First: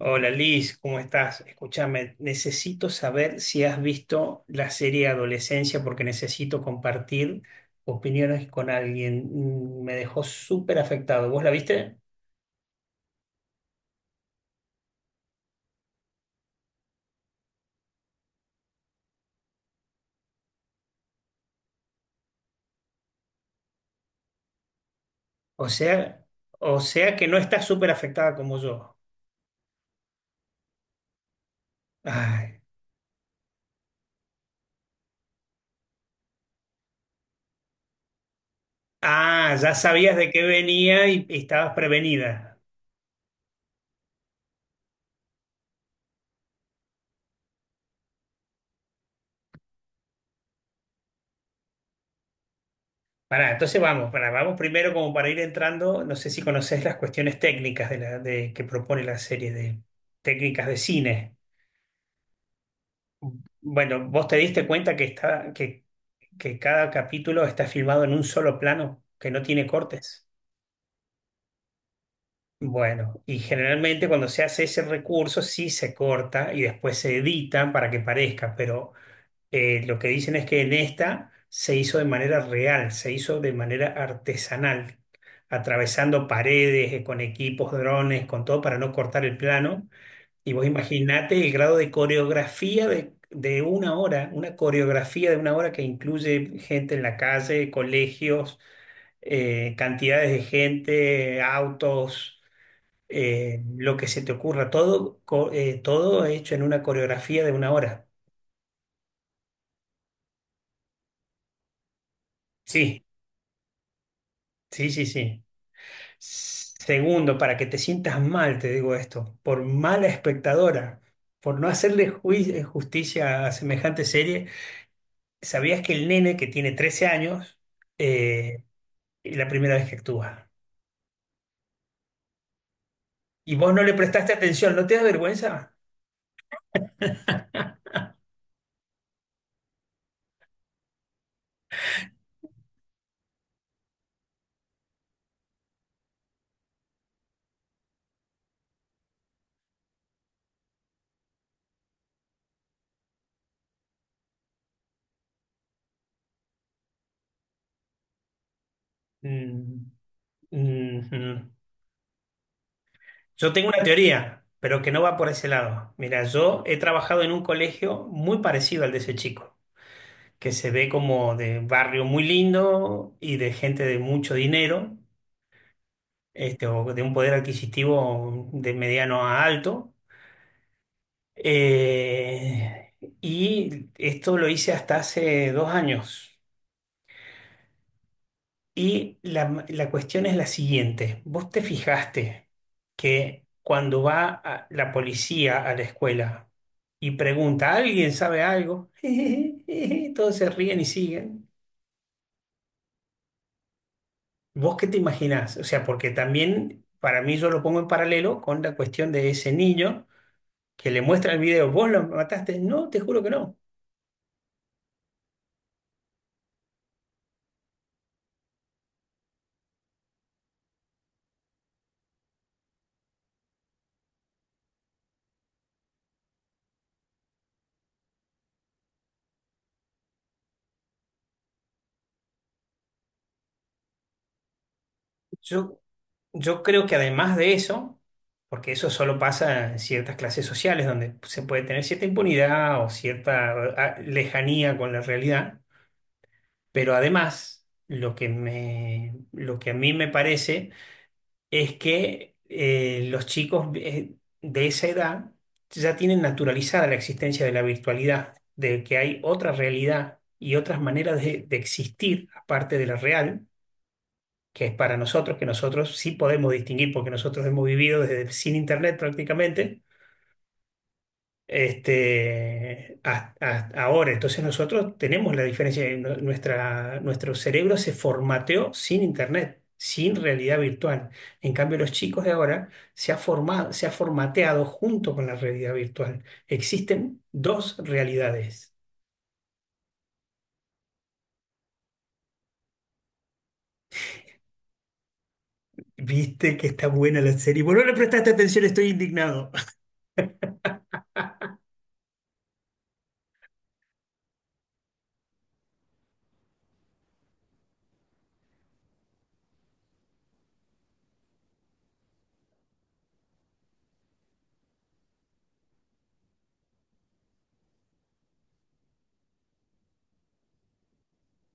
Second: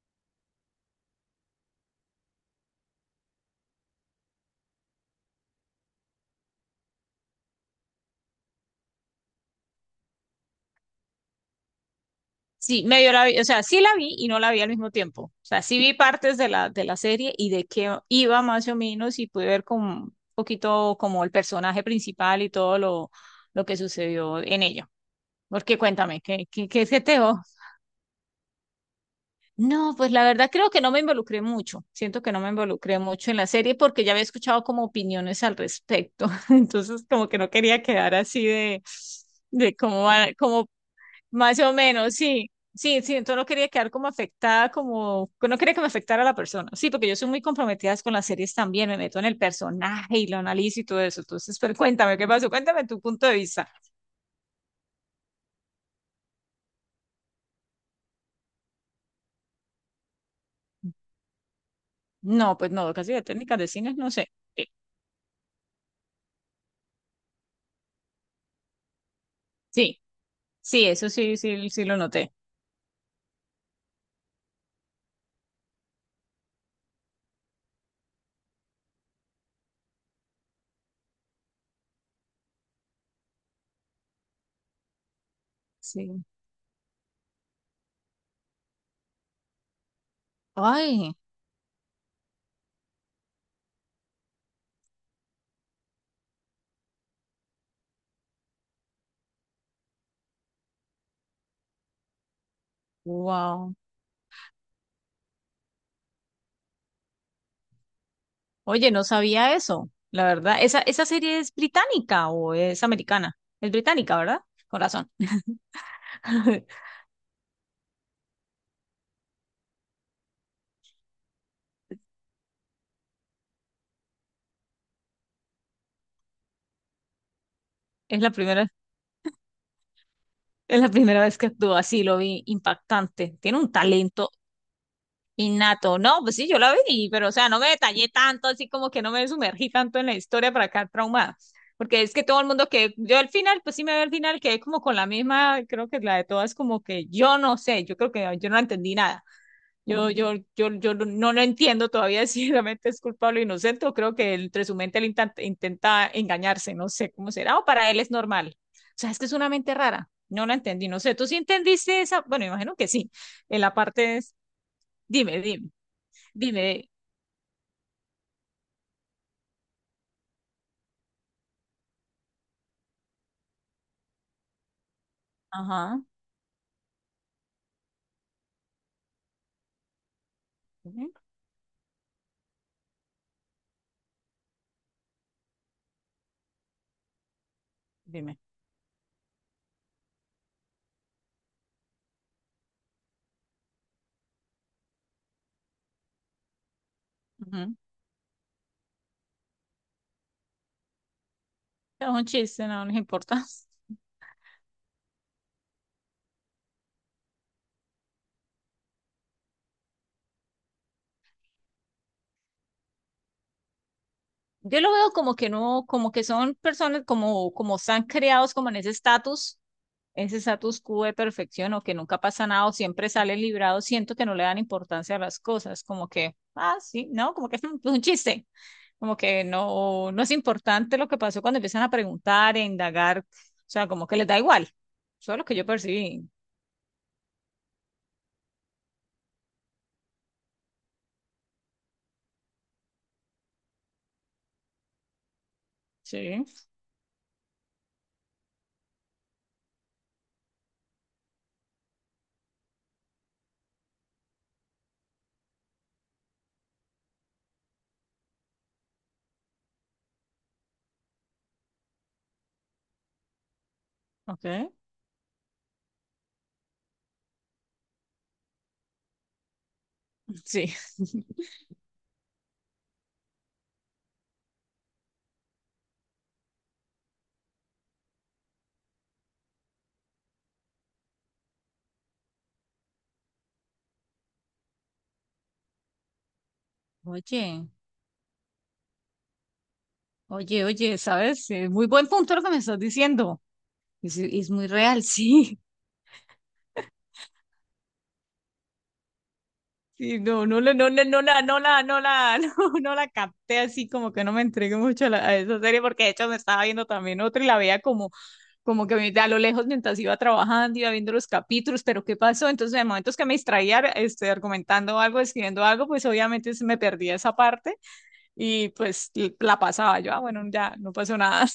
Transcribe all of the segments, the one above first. Hola Liz, ¿cómo estás? Escúchame, necesito saber si has visto la serie Adolescencia porque necesito compartir opiniones con alguien. Mm, me dejó súper afectado. ¿Vos la viste? Sí, medio la vi, o sea, sí la vi y no la vi al mismo tiempo. O sea, sí vi partes de la serie y de qué iba más o menos y pude ver como un poquito como el personaje principal y todo lo que sucedió en ella. O Porque cuéntame, sea, ¿qué, qué, o qué se te sea que no dejó? estás súper afectada como yo. No, pues la verdad creo que no me involucré mucho. Siento que no me Ay. involucré mucho en la serie porque ya había escuchado como opiniones al respecto. Entonces, como que no quería quedar así Ah, ya de cómo, sabías de qué cómo venía y más o estabas menos, sí. prevenida. Sí, entonces no quería quedar como afectada, como no quería que me afectara la persona. Sí, porque yo soy muy comprometida con las series también, me meto en el personaje y lo analizo y todo eso. Entonces, pero cuéntame, ¿qué pasó? Cuéntame tu punto de Pará, vista. entonces vamos, pará, vamos primero como para ir entrando, no sé si conoces las cuestiones técnicas de la, de, que propone la serie de técnicas de cine. No, pues no, casi de técnicas de cine, Bueno, no ¿vos sé. te diste Eh, cuenta que cada capítulo está filmado en un solo plano, que no tiene Sí, cortes? sí, eso sí, sí lo noté. Bueno, y generalmente cuando se hace ese recurso sí se corta y después se edita para que parezca, pero lo que dicen es que en esta se hizo de manera real, se hizo de manera artesanal, Sí. atravesando paredes, con equipos, drones, con todo para no cortar el plano. Y vos Ay, imaginate el grado de coreografía de una hora, una coreografía de una hora que incluye gente en la calle, colegios, cantidades de gente, autos, wow. lo que se te ocurra, todo, todo hecho en una coreografía de una hora. Oye, no sabía eso, la verdad. ¿Esa serie es británica o es Sí, americana? Es británica, ¿verdad? Con sí, sí, razón. sí. Segundo, para que te sientas mal, te digo esto, por mala espectadora, por no hacerle justicia a semejante serie. ¿Sabías que el nene que tiene 13 años Es la eh, primera. es la primera vez que actúa? Es la primera vez que actuó así, lo vi impactante. Y Tiene un vos no le talento prestaste atención, ¿no te da vergüenza? innato. No, pues sí, yo la vi, pero o sea, no me detallé tanto, así como que no me sumergí tanto en la historia para acá traumada. Porque es que todo el mundo que yo al final, pues sí me veo al final, quedé como con la misma, creo que la de todas, como que yo no sé, yo creo que yo no entendí nada. Yo no lo entiendo todavía si realmente es culpable o inocente, o creo que entre su mente él intenta engañarse, no sé cómo será, o para él es normal. O sea, es que es una mente Mm, rara, no la entendí, no mm, sé, ¿tú sí mm. entendiste esa? Bueno, imagino que sí, Yo en tengo la una parte es, teoría, pero que no va por dime, ese dime, lado. Mira, yo he dime, trabajado en un colegio muy parecido al de ese chico, que se ve como de barrio muy lindo y de gente de mucho dinero, ajá, este, o de un poder adquisitivo de mediano a alto. ujú, Eh, y esto lo hice hasta hace 2 años. dime, Y la cuestión es la siguiente. ¿Vos te fijaste que cuando la policía a la escuela y pregunta, ujú. ¿alguien sabe algo? Todos se ríen y siguen. Es un chiste, no nos importa. ¿Vos qué te imaginás? O sea, porque también para mí yo lo pongo en paralelo con la cuestión de ese niño que le muestra el video. ¿Vos lo mataste? No, te juro que no. Yo lo veo como que no, como que son personas como, como están creados como en ese estatus, ese status quo de perfección o que nunca pasa nada o siempre salen librados, siento que no le dan importancia a las cosas, como que, ah, sí, no, como que es un chiste, como que no, no es importante lo que pasó cuando empiezan a preguntar, a indagar, o sea, como que les da igual, eso es lo que yo Yo percibí, Yo creo que además de eso, porque eso solo pasa en ciertas clases sociales donde se puede tener cierta impunidad o cierta ah, lejanía con la realidad, sí, pero además lo que a mí me parece es que los chicos de esa edad ya tienen naturalizada la existencia de la virtualidad, de que hay otra realidad y otras maneras de existir aparte de la real, ok, que es para nosotros, que nosotros sí podemos distinguir porque nosotros hemos vivido desde sin internet prácticamente. sí. Este, ahora, entonces nosotros tenemos la diferencia, nuestro cerebro se formateó sin internet, sin realidad virtual. En cambio, los chicos de ahora se ha formateado junto con la realidad virtual. Existen Oye, dos realidades. oye, oye, ¿sabes? Muy buen punto lo que me estás diciendo. Es muy real, sí. Viste que está buena la serie. Bueno, no le prestaste atención, estoy indignado. Sí, no, no, no, no, la, no, la, no, la, no, no la capté así, como que no me entregué mucho a, a esa serie, porque de hecho me estaba viendo también otra y la veía como, como que a lo lejos mientras iba trabajando, iba viendo los capítulos, pero ¿qué pasó? Entonces, en momentos que me distraía, este, argumentando algo, escribiendo algo, pues obviamente se me perdía esa parte y pues la pasaba yo, ah, bueno, ya no pasó nada,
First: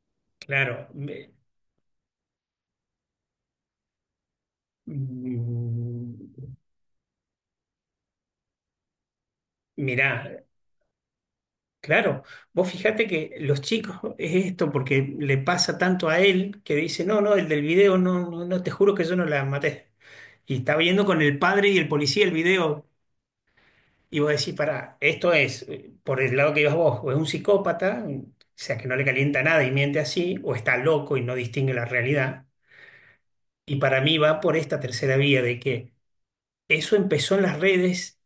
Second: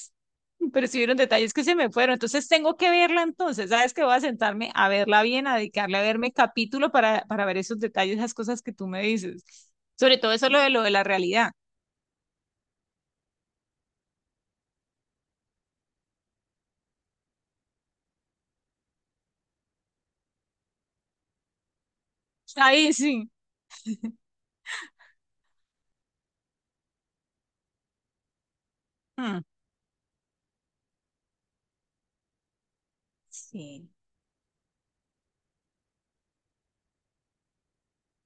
Claro, pero sí vieron me- detalles que se me fueron, entonces tengo que verla entonces, ¿sabes que voy a sentarme a verla bien, a dedicarle a verme capítulo para ver esos detalles, esas cosas que tú me dices, Mirá, sobre todo eso lo de la realidad, claro, vos fijate que los chicos es esto porque le pasa tanto a él que dice, no, no, el del video, no, no, no, te juro que yo no la maté. Y está viendo con el padre y el policía el video ahí sí, y vos decís, pará, esto es, por el lado que ibas vos, o es un psicópata, o sea, que no le calienta Mm, nada y miente así, o está loco y no distingue la realidad. Y sí, para mí va por esta tercera vía de que eso empezó en las redes,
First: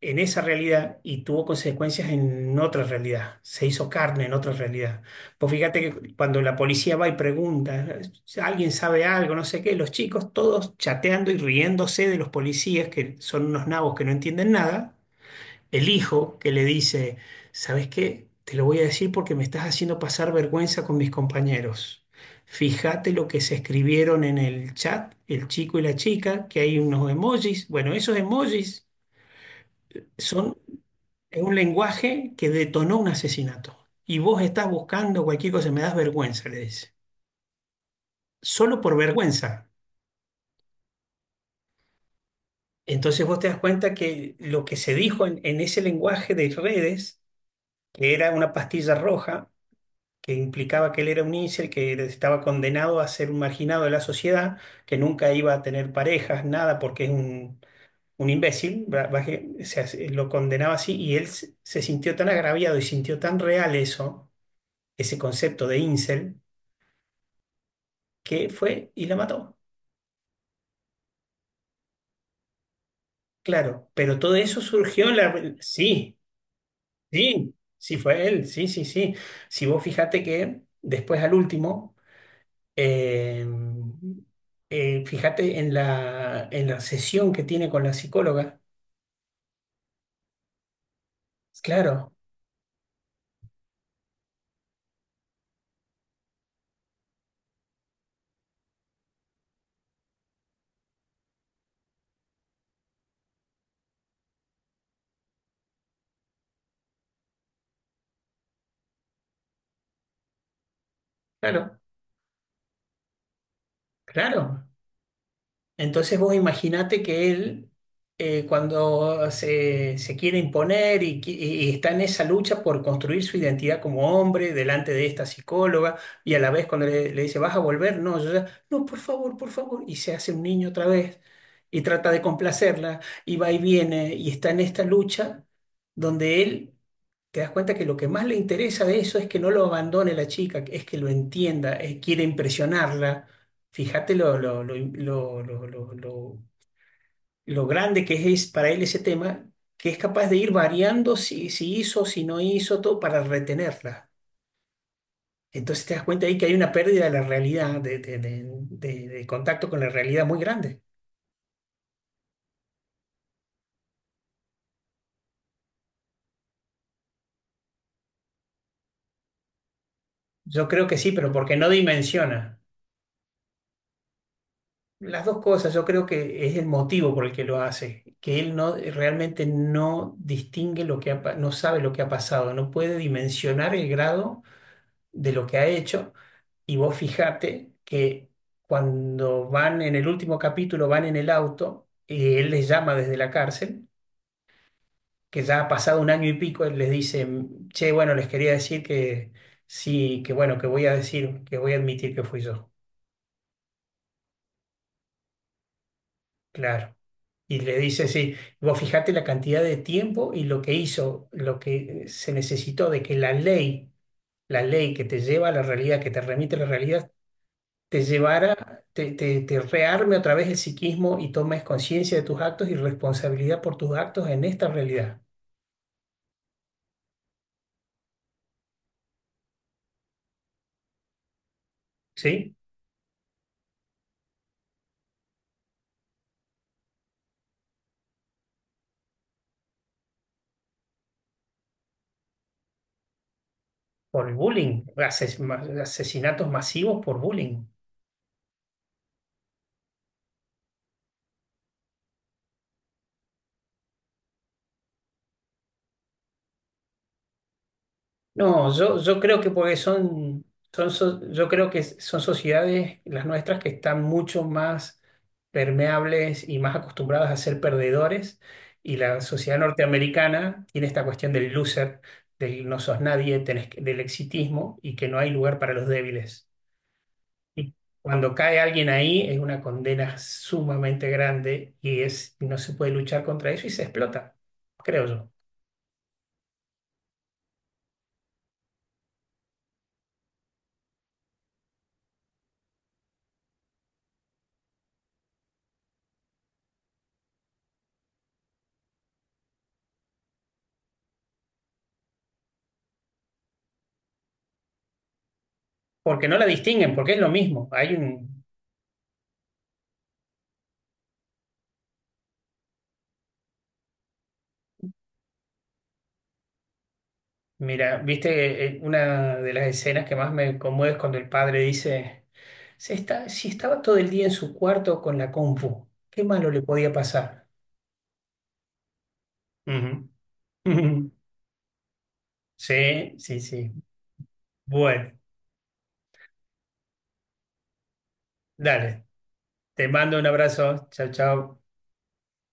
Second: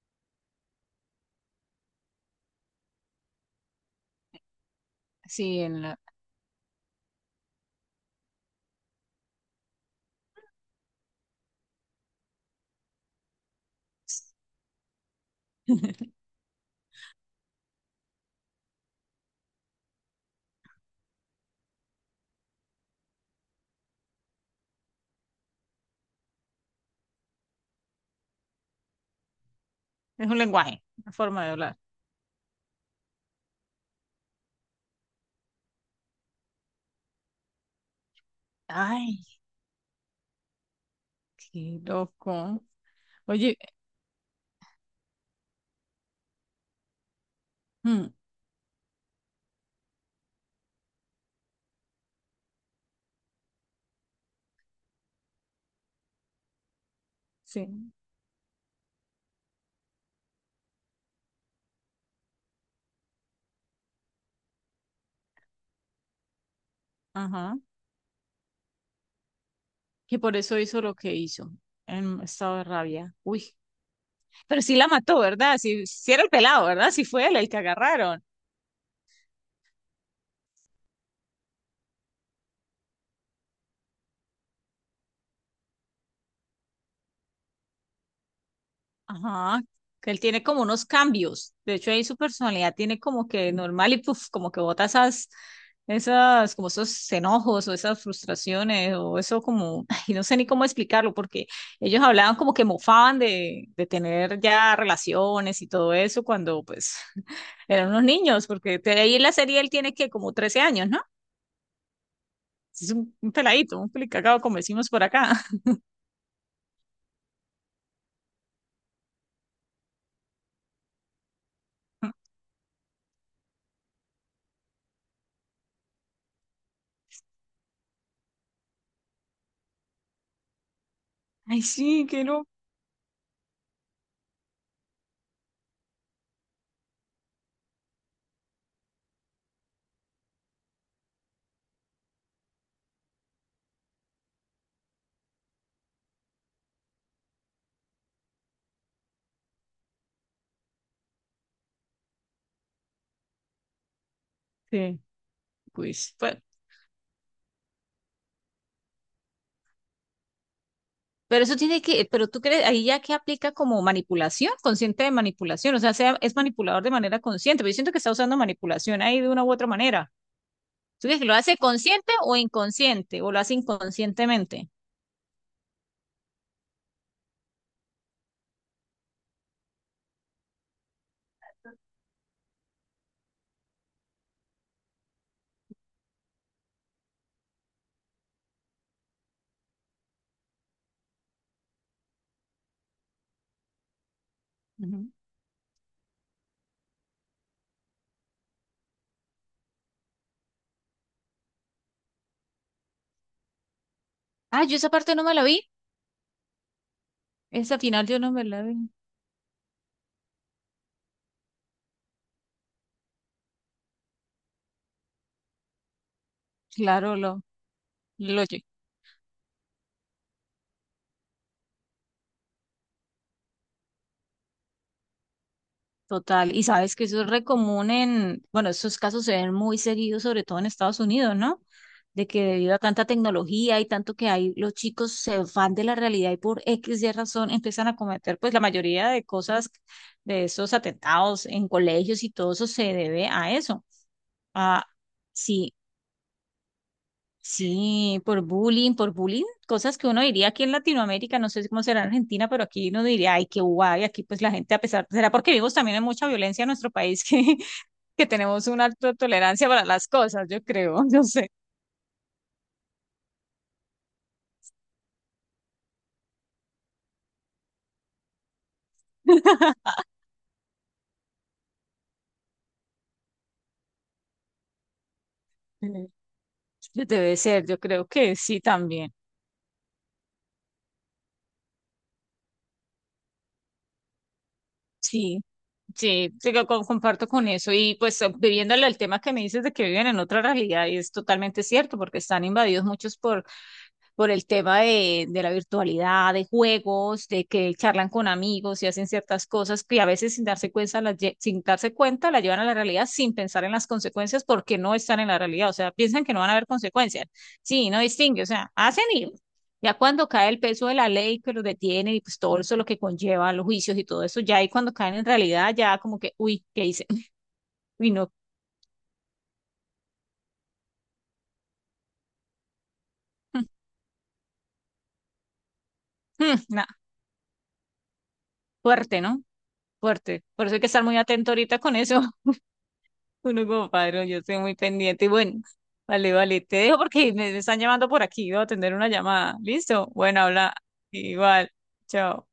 en esa realidad, y tuvo consecuencias en otra realidad. Se hizo carne en otra realidad. Pues sí, fíjate que cuando la policía va y pregunta, "Si alguien sabe algo", no sé qué, los chicos todos chateando y riéndose de los policías, que son unos nabos que no entienden nada, el hijo que le dice, ¿sabes qué? Te lo voy a decir porque me estás haciendo pasar vergüenza con mis compañeros. Fíjate lo que se escribieron en el chat, el chico y la chica, que hay unos emojis. Bueno, esos emojis es un son lenguaje, una forma de un hablar. lenguaje que detonó un asesinato. Y vos estás buscando cualquier cosa, me das vergüenza, le dice. Solo por Ay, vergüenza. qué loco. Entonces vos te das Oye, cuenta que lo que se dijo en ese lenguaje de redes, mm, que era una pastilla roja, que implicaba que él era un incel, que estaba condenado a ser un marginado de la sociedad, que nunca iba a tener parejas, nada, porque es sí, un imbécil, o sea, lo condenaba así, y él se sintió tan agraviado y sintió tan real eso, ese concepto de incel, ajá, que fue y la mató. que por eso hizo lo que hizo, en estado de rabia. Uy, Claro, pero todo eso pero sí la surgió en mató, la... ¿verdad? Si, si Sí, era el pelado, ¿verdad? Si fue él el sí, que sí agarraron. fue él, sí, sí, sí. Si vos fijate que después al último Eh, fíjate en en la sesión que tiene con la psicóloga. Ajá. Que él tiene como unos cambios. De hecho, ahí Claro, su personalidad tiene como que normal y puff, como que bota esas, esas, como esos enojos o esas frustraciones o eso como, y no sé ni cómo explicarlo porque ellos hablaban como que mofaban de tener ya relaciones y todo eso cuando pues eran unos niños, porque de ahí en la serie él tiene que como 13 años, ¿no? claro, Es un peladito, un pelicagado, como claro. decimos por acá. Entonces vos imaginate que él, cuando se quiere imponer y y está en esa lucha por construir su identidad como hombre delante de esta psicóloga, y a la vez cuando le dice, ¿vas a volver? No, yo ya, no, por favor, por favor. Y se hace un niño otra vez Ay, y sí, trata de qué loco. complacerla y va y viene y está en esta lucha donde él te das cuenta que lo que más le interesa de eso es que no lo abandone la chica, es que lo entienda, quiere impresionarla. Fíjate lo grande que es para él ese tema, que es capaz de ir variando si, si hizo, si no hizo, todo para retenerla. Sí, Entonces te das pues, cuenta ahí bueno. que hay una pérdida de la realidad, de contacto con la realidad muy grande. Pero eso tiene que, pero tú crees, ahí ya que aplica como manipulación, consciente de manipulación, o sea, es manipulador de manera consciente, pero yo siento que está usando manipulación ahí de una u otra manera. Yo creo que ¿Tú sí, crees que pero lo porque hace no consciente o dimensiona. inconsciente, o lo hace inconscientemente? Las dos cosas, yo creo que es el motivo por el que lo hace, que él no realmente no distingue lo que ha no sabe lo que ha pasado, no puede dimensionar el grado de lo que ha hecho. Y vos fijate que cuando van en el último capítulo, van en el auto, y él les llama desde la cárcel, Ujú. que ya ha pasado 1 año y pico, él les dice, che, bueno, les quería decir que sí, que bueno, que voy a decir, que voy a admitir que fui yo. Ah, yo esa parte no me la vi. Claro. Y le Esa dice, final yo no sí, me la vi. vos fijate la cantidad de tiempo y lo que hizo, lo que se necesitó de que la ley que te lleva a la realidad, que te remite a la realidad, Claro, te lo oye. llevara, te rearme otra vez el psiquismo y tomes conciencia de tus actos y responsabilidad por tus actos en esta realidad, Total. Y sabes que eso es re común en, bueno, esos casos se ven muy seguidos, sobre todo en Estados Unidos, ¿no? De que ¿sí? debido a tanta tecnología y tanto que hay, los chicos se van de la realidad y por X y razón empiezan a cometer, pues la mayoría de cosas, de esos atentados en colegios y todo eso se debe a eso. Por el bullying, A, sí, asesinatos masivos por bullying. sí, por bullying, cosas que uno diría aquí en Latinoamérica, no sé cómo será en Argentina, pero aquí uno diría, ay, qué guay, aquí pues la gente a pesar, será porque vivimos también en mucha violencia en nuestro país que, que tenemos No, una alta yo creo que tolerancia porque para las son, cosas, yo creo, yo sé. yo creo que son sociedades, las nuestras, que están mucho más permeables y más acostumbradas a ser perdedores. Y la sociedad norteamericana tiene esta cuestión del loser, del no sos nadie, del exitismo y que no hay lugar para los Ujú. débiles. Debe ser, Y yo creo cuando que cae sí alguien también. ahí es una condena sumamente grande y es, no se puede luchar contra eso y se explota, creo yo. Sí, sí, sí, comparto con eso. Y pues viviéndolo el tema que me dices de que viven en otra realidad, y es totalmente cierto, porque están invadidos muchos por el tema de la virtualidad, de juegos, de que charlan con amigos y hacen ciertas cosas que a veces sin darse cuenta, sin darse cuenta, la llevan a la realidad sin pensar en las consecuencias porque no están en la realidad. O sea, piensan Porque que no no la van a haber distinguen, porque es consecuencias. lo mismo. Sí, Hay no distingue. un, O sea, hacen y ya cuando cae el peso de la ley que los detiene y pues todo eso lo que conlleva los juicios y todo eso, ya ahí cuando caen en realidad, ya como que, uy, ¿qué hice? mira, Uy, no. viste una de las escenas que más me conmueve es cuando el padre dice, "Se está, si estaba todo el día en su cuarto con la compu, ¿qué malo le Nah, podía pasar?" fuerte, ¿no? Fuerte. Por eso hay que estar Ujú. muy atento ahorita con eso. Sí, sí, Uno sí. como padre, yo estoy muy Bueno, pendiente. Y bueno, vale, vale, te dejo porque me están llamando por aquí. Voy a atender dale. una llamada. Te ¿Listo? mando un Bueno, habla abrazo. Chao, chao. igual. Chao.